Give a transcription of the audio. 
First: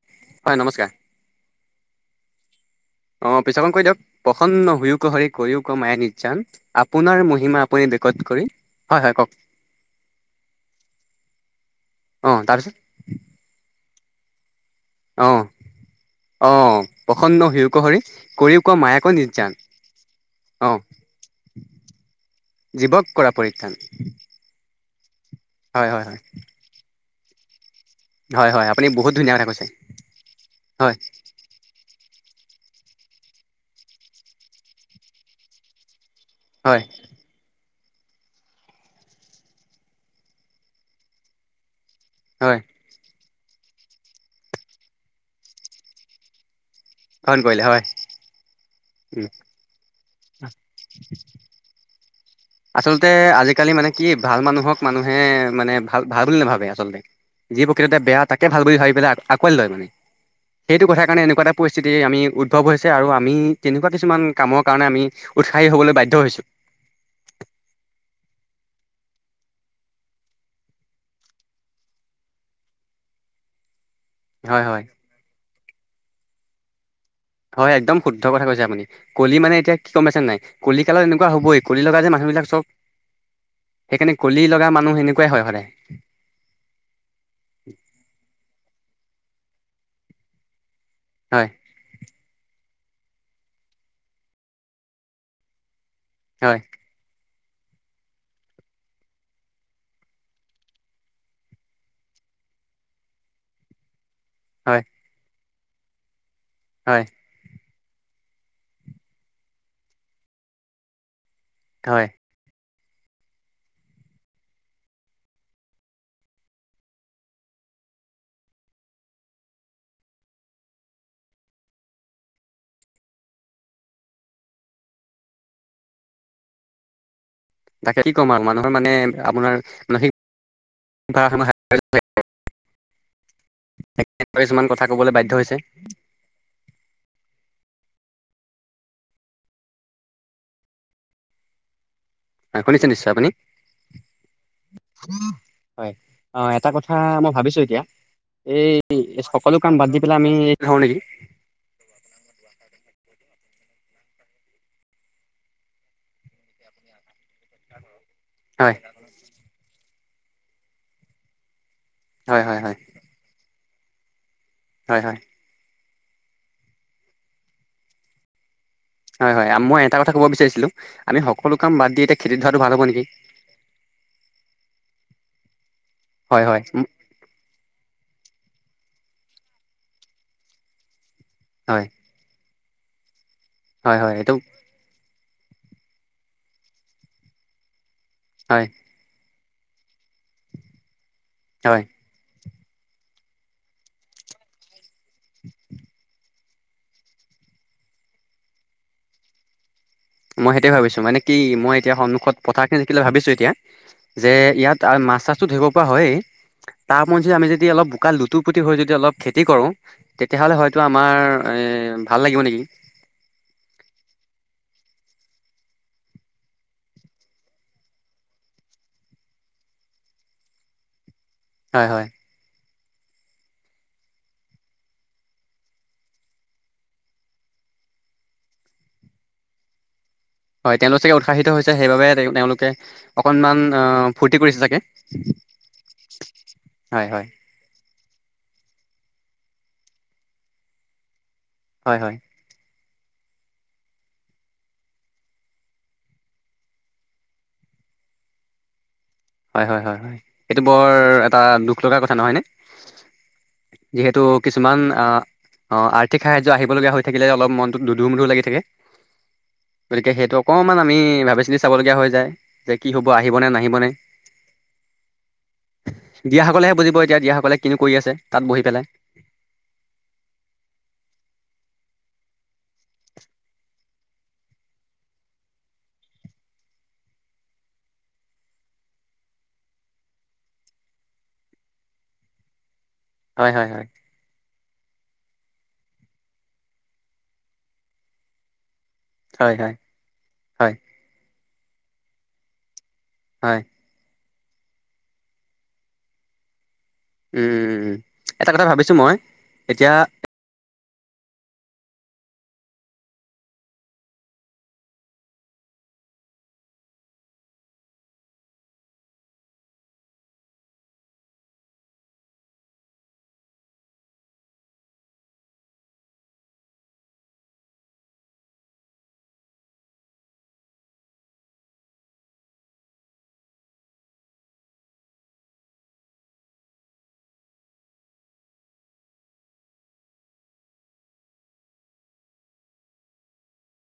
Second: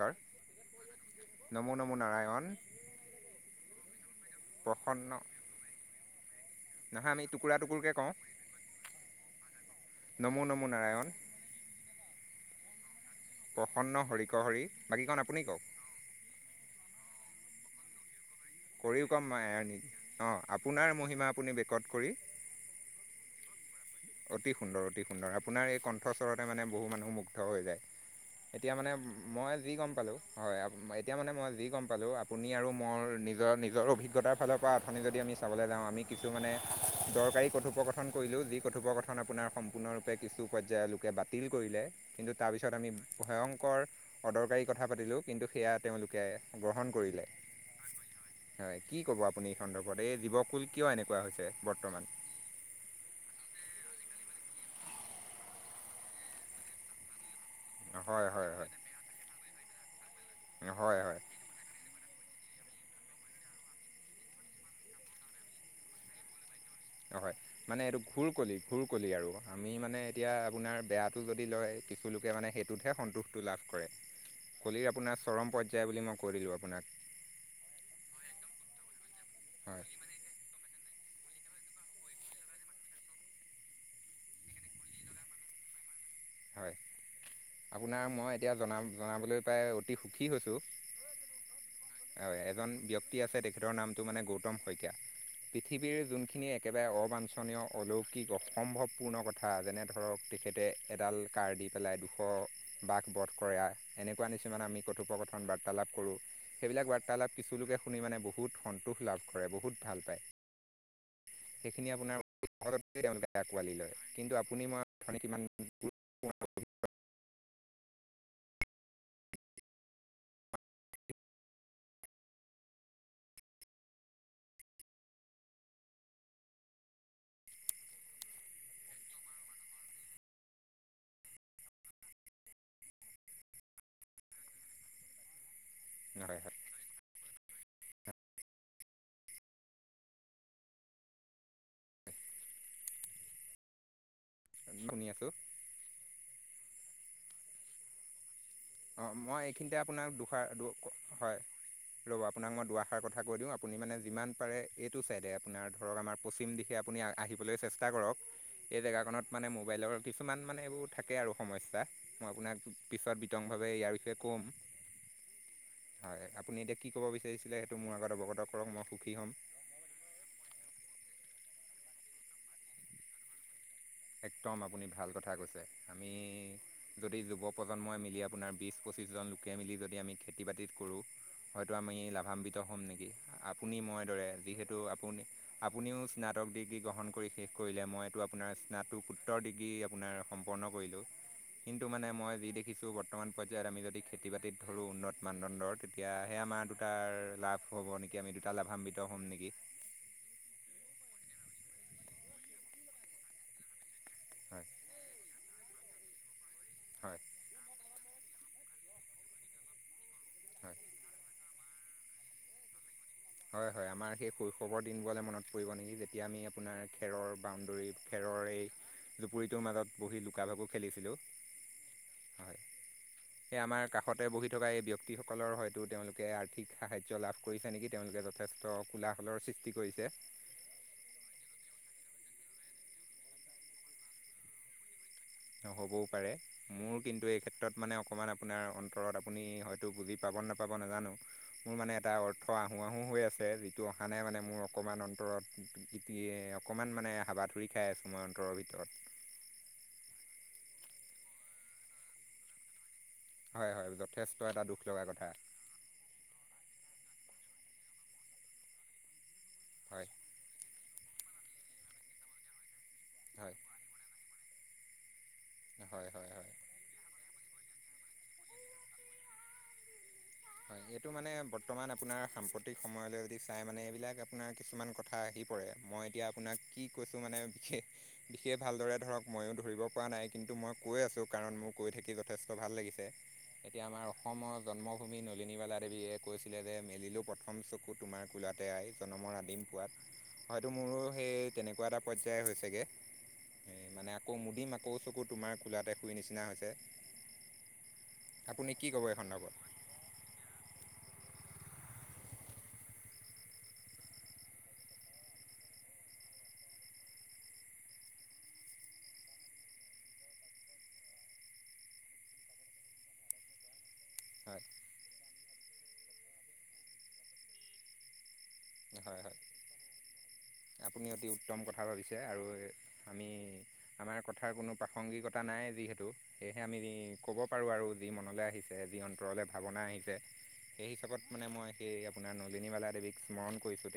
কাৰ? হয়, নমস্কাৰ। নমো, নমো নাৰায়ণ অ, পিছ কন কৈ দিয়ক, প্ৰসন্ন হইও ক, হৰি কৰিও ক, মায়া নিৰ্জান নহয় আপোনাৰ আমি টুকুৰা মহিমা আপুনি টুকুৰকৈ কওঁ বেকত কৰি, হয়, হয়, ক'ওক। নমো নমো নাৰায়ণ অ, তাৰপিছত প্ৰসন্ন হৰিকহৰি বাকীকণ, অ আপুনি ক'ওক। অ, প্ৰসন্ন হউক হৰি কৰিও ক মায়াক কৰিওক নিৰ্যান মায়াৰ নি অ, অ আপোনাৰ মহিমা আপুনি বেকত কৰি জীৱক কৰা পৰিত্ৰাণ। অতি সুন্দৰ, অতি সুন্দৰ, আপোনাৰ এই হয় হয় হয় কণ্ঠস্বৰতে মানে বহু মানুহ মুগ্ধ হৈ যায়। হয় হয় এতিয়া আপুনি মানে বহুত ধুনীয়া কথা মই কৈছে যি গম পালোঁ, হয়, এতিয়া মানে মই যি গম পালোঁ। আ আপুনি আৰু মোৰ নিজৰ, নিজৰ অভিজ্ঞতাৰ ফালৰ পৰা অথনি যদি আমি চাবলৈ যাওঁ আমি কিছু মানে হয় দৰকাৰী কথোপকথন কৰিলোঁ, যি কথোপকথন আপোনাৰ সম্পূৰ্ণৰূপে কিছু পৰ্যায়ৰ লোকে বাতিল কৰিলে, কিন্তু হয় তাৰপিছত আমি ভয়ংকৰ, অদৰকাৰী কথা পাতিলোঁ, কিন্তু সেয়া তেওঁলোকে গ্ৰহণ কৰিলে, হৰণ হয় হয়, কি ক'ব উম আপুনি এই সন্দৰ্ভত, এই জীৱকুল কিয়, এনেকুৱা হৈছে বৰ্তমান? আচলতে আজিকালি মানে কি, ভাল মানুহক মানুহে মানে ভাল, ভাল বুলি নাভাবে আচলতে যি প্ৰকৃততে বেয়া, হয় তাকে হয় ভাল হয় বুলি ভাবি পেলাই আঁকোৱালি লয় মানে, সেইটো হয় কথাৰ হয় কাৰণে এনেকুৱা এটা পৰিস্থিতি আমি উদ্ভৱ হৈছে, আৰু আমি তেনেকুৱা কিছুমান কামৰ কাৰণে আমি উৎসাহী হ'বলৈ বাধ্য হৈছো। হয়, মানে এইটো ঘোৰ কলি, ঘোৰ কলি আৰু আমি মানে এতিয়া আপোনাৰ বেয়াটো যদি লয় কিছুুলোকে মানে সেইটোতহে সন্তোষটো, লাভ কৰে। হয় হয় কলিৰ, আপোনাৰ চৰম পৰ্যায় বুলি মই কৈ দিলোঁ আপোনাক। হয়, একদম শুদ্ধ কথা কৈছে আপুনি, কলি মানে এতিয়া হয় কি গম পাইছেনে নাই? কলি কালত এনেকুৱা হ'বই, কলি লগা যে মানুহ বিলাক চব। সেইকাৰণে কলি লগা মানুহ এনেকুৱাই হয় সদায়। হয়, আপোনাৰ মই এতিয়া জনা জনাবলৈ পাই অতি সুখী হৈছোঁ। হয়। হয়, এজন ব্যক্তি আছে তেখেতৰ নামটো মানে গৌতম শইকীয়া, পৃথিৱীৰ যোন খিনি হয় একেবাৰে অবাঞ্চনীয়, অলৌকিক, অসম্ভৱপূৰ্ণ কথা যেনে ধৰক তেখেতে এডাল কাৰ দি পেলাই, দুশ বাঘ বধ কৰা, এনেকুৱা নিচিনা আমি হয় কথোপকথ বাৰ্তালাপ কৰোঁ, সেইবিলাক হয় বাৰ্তালাপ কিছুলোকে শুনি মানে, বহুত সন্তোষ লাভ কৰে, বহুত ভাল পায়। সেইখিনি হয় আপোনাৰ [inaudible] আঁকোৱালি লয়, কিন্তু আপুনি মই [unintelligible] তাকে কি ক'ম আৰু মানুহৰ মানে আপোনাৰ মানসিক ভাৰসাম্য [unintelligible] [inaudible] কিছুমান কথা কবলৈ বাধ্য হৈছে। [inaudible] শুনিছে, নিশ্চয় আপুনি? শুনি আছোঁ। হয়', অ', এটা কথা মই ভাবিছো এতিয়া এই অঁ মই সকলো কাম এইখিনিতে বাদ দি আপোনাক পেলাই আমি দুষাৰ এই ধৰো নেকি। হয় ৰ'ব আপোনাক মই দুআষাৰ কথা কৈ দিওঁ, আপুনি মানে যিমান পাৰে এইটো ছাইডে আপোনাৰ ধৰক আমাৰ পশ্চিম দিশে আপুনি আহি বলে চেষ্টা কৰক হয় এই জেগাকনত মানে মোবাইলৰ কিছুমান মানে এইবোৰ থাকে আৰু সমস্যা, মই হয় আপোনাক হয় হয় পিছত বিতংভাৱে ইয়াৰ বিষয়ে ক'ম। হয়, হয়। হয়, আপুনি এতিয়া কি ক'ব বিচাৰিছিলে, সেইটো মোৰ আগত অৱগত কৰক মই সুখ হয়, হয়, মই এটা কথা ক'ব বিচাৰিছিলোঁ আমি সকলো কাম বাদ দি এতিয়া খেতি ধৰাটো ভাল হ'ব নেকি। একদম আপুনি ভাল কথা কৈছে। আমি হয় হয় যদি যুৱ প্ৰজন্মই মিলি আপোনাৰ বিছ, পঁচিছজন লোকে মিলি যদি আমি খেতি বাতিত কৰোঁ। হয়তো হয় আমি লাভান্বিত হ'ম নেকি আপুনি হয় মই হয় দৰে এইটো যিহে তু আপুনি, আপুনিও স্নাতক ডিগ্ৰী গ্ৰহণ কৰি শেষ কৰিলে, মই এইটো আপোনাৰ হয় টো, সোত্তৰ ডিগ্ৰী আপোনাৰ সম্পন্ন কৰিলোঁ। হয় কিন্তু মানে মই যি দেখিছোঁ বৰ্তমান, পৰ্যায়ত আমি যদি খেতি, বাতিত ধৰোঁ উন্নত মানদণ্ডৰ তেতিয়াহে আমাৰ দুটা লাভ হ'ব নেকি আমি দুটা লাভান্বিত হ'ম নেকি? মই সেইটোৱে ভাবিছোঁ মানে কি মই এতিয়া সন্মখত পথাখিনি দেকিলে ভাবিছো এতিয়া। যে, হয় ইয়াত মাছ, চাছো ধৰিব পৰা হয়। তাৰ হয় ওপৰঞ্চি আমি যদি অলপ বোকা লোত টোপুতি হৈ যদি অলপ খেতি কৰোঁ তেতিয়াহ'লে হয়তো হয় আমাৰ ভাল লাগিব নেকি। হয়, হয়, আমাৰ সেই শৈশৱৰ দিনবোৰলৈ মনত পৰিব নেকি যেতিয়া আমি আপোনাৰ খেৰৰ বাউণ্ডৰী খেৰৰ এই জুপুৰিটোৰ মাজত বহি লুকা, ভাকু খেলিছিলোঁ। হয়, হয়। হয়। সেই আমাৰ কাষতে বহি থকা এই ব্যক্তিসকলৰ হয়তো তেওঁলোকে আৰ্থিক সাহায্য লাভ কৰিছে নেকি। তেওঁলোকে যথেষ্ট কোলাহলৰ সৃষ্টি কৰিছে। হয়, তেওঁলোক চাগে উৎসাহিত হৈছে, সেইবাবে তেওঁ, তেওঁলোকে অকণমান ফূৰ্তি কৰিছে চাগে। হ'বও পাৰে, মোৰ হয় হয় কিন্তু, এই ক্ষেত্ ক্ষেত্ৰত মানে অকণমান আপোনাৰ অন্তৰত আপুনি হয়তো বুজি পাব, নাপাব, নাজানো মোৰ মানে হয় এটা হয় অৰ্থ অৰ্থ, আহোঁ, আহোঁ হৈ আছে, যিটো অহা নাই মানে মোৰ অকণমান অন্তৰত। ইতি অকণমান মানে হাবাথুৰি খাই আছোঁ মই অন্তৰৰ ভিতৰত। হয়, হয়, হয়, হয়, এইটো বৰ এটা দুখ লগাৰ কথা নহয়নে। হয় হয় যিহেতু যথেষ্ট এটা দুখ কিছুমান লগা আহ। কথা অ, আৰ্থিক সাহায্য আহিবলগীয়া হৈ থাকিলে, অলপ মনটো দুদু মোধু লাগি থাকে হয় গতিকে সেইটো অকণমান আমি ভাবি চিন্তি চাবলগীয়া হৈ যায়, যে কি হ'ব আহিবনে, হয় নাহিবনে। হয় হয় হয় দিয়াসকলেহে বুজিব এতিয়া দিয়াসকলে কিনি কৰি আছে তাত বহি পেলাই। হয়, এইটো মানে বৰ্তমান আপোনাৰ সাম্প্ৰতিক সময়লৈ যদি চাই মানে এইবিলাক আপোনাৰ কিছুমান কথা আহি পৰে। মই এতিয়া আপোনাক কি কৈছোঁ মানে বিশেষ বিশেষ ভালদৰে ধৰক ময়ো ধৰিব পৰা নাই। কিন্তু মই কৈ আছোঁ কাৰণ মোৰ কৈ থাকি যথেষ্ট ভাল লাগিছে। হয় হয় এতিয়া হয় আমাৰ অসমৰ জন্ম ভুমি নলিনীবালা দেৱীয়ে কৈছিলে যে, মেলিলোঁ প্ৰথম চকু তোমাৰ ক'লাতে আই। জনমৰ হয় আদিম হয় পোৱাত হয়তো হয় মোৰো, সেই তেনেকুৱা এটা পৰ্যায় হৈছেগে হয়। মানে আকৌ মুদিম আকৌ চকু তোমাৰ কোলাতে শুই নিচিনা হৈছে। উম এটা কথা আপুনি কি ভাবিছোঁ, ক'ব মই এই সন্দৰ্ভত এতিয়া। [inaudible] হয় হয়, হয়, আপুনি অতি উত্তম কথা ভাবিছে আৰু আমি আমাৰ কথাৰ কোনো প্ৰাসংগিকতা নাই যিহেতু। সেয়েহে আমি ক'ব পাৰোঁ আৰু যি মনলৈ আহিছে যি অন্তৰলৈ ভাৱনা আহিছে। সেই হিচাপত মানে মই, সেই আপোনাৰ নলিনীবালা দেৱীক স্মৰণ কৰিছোঁ।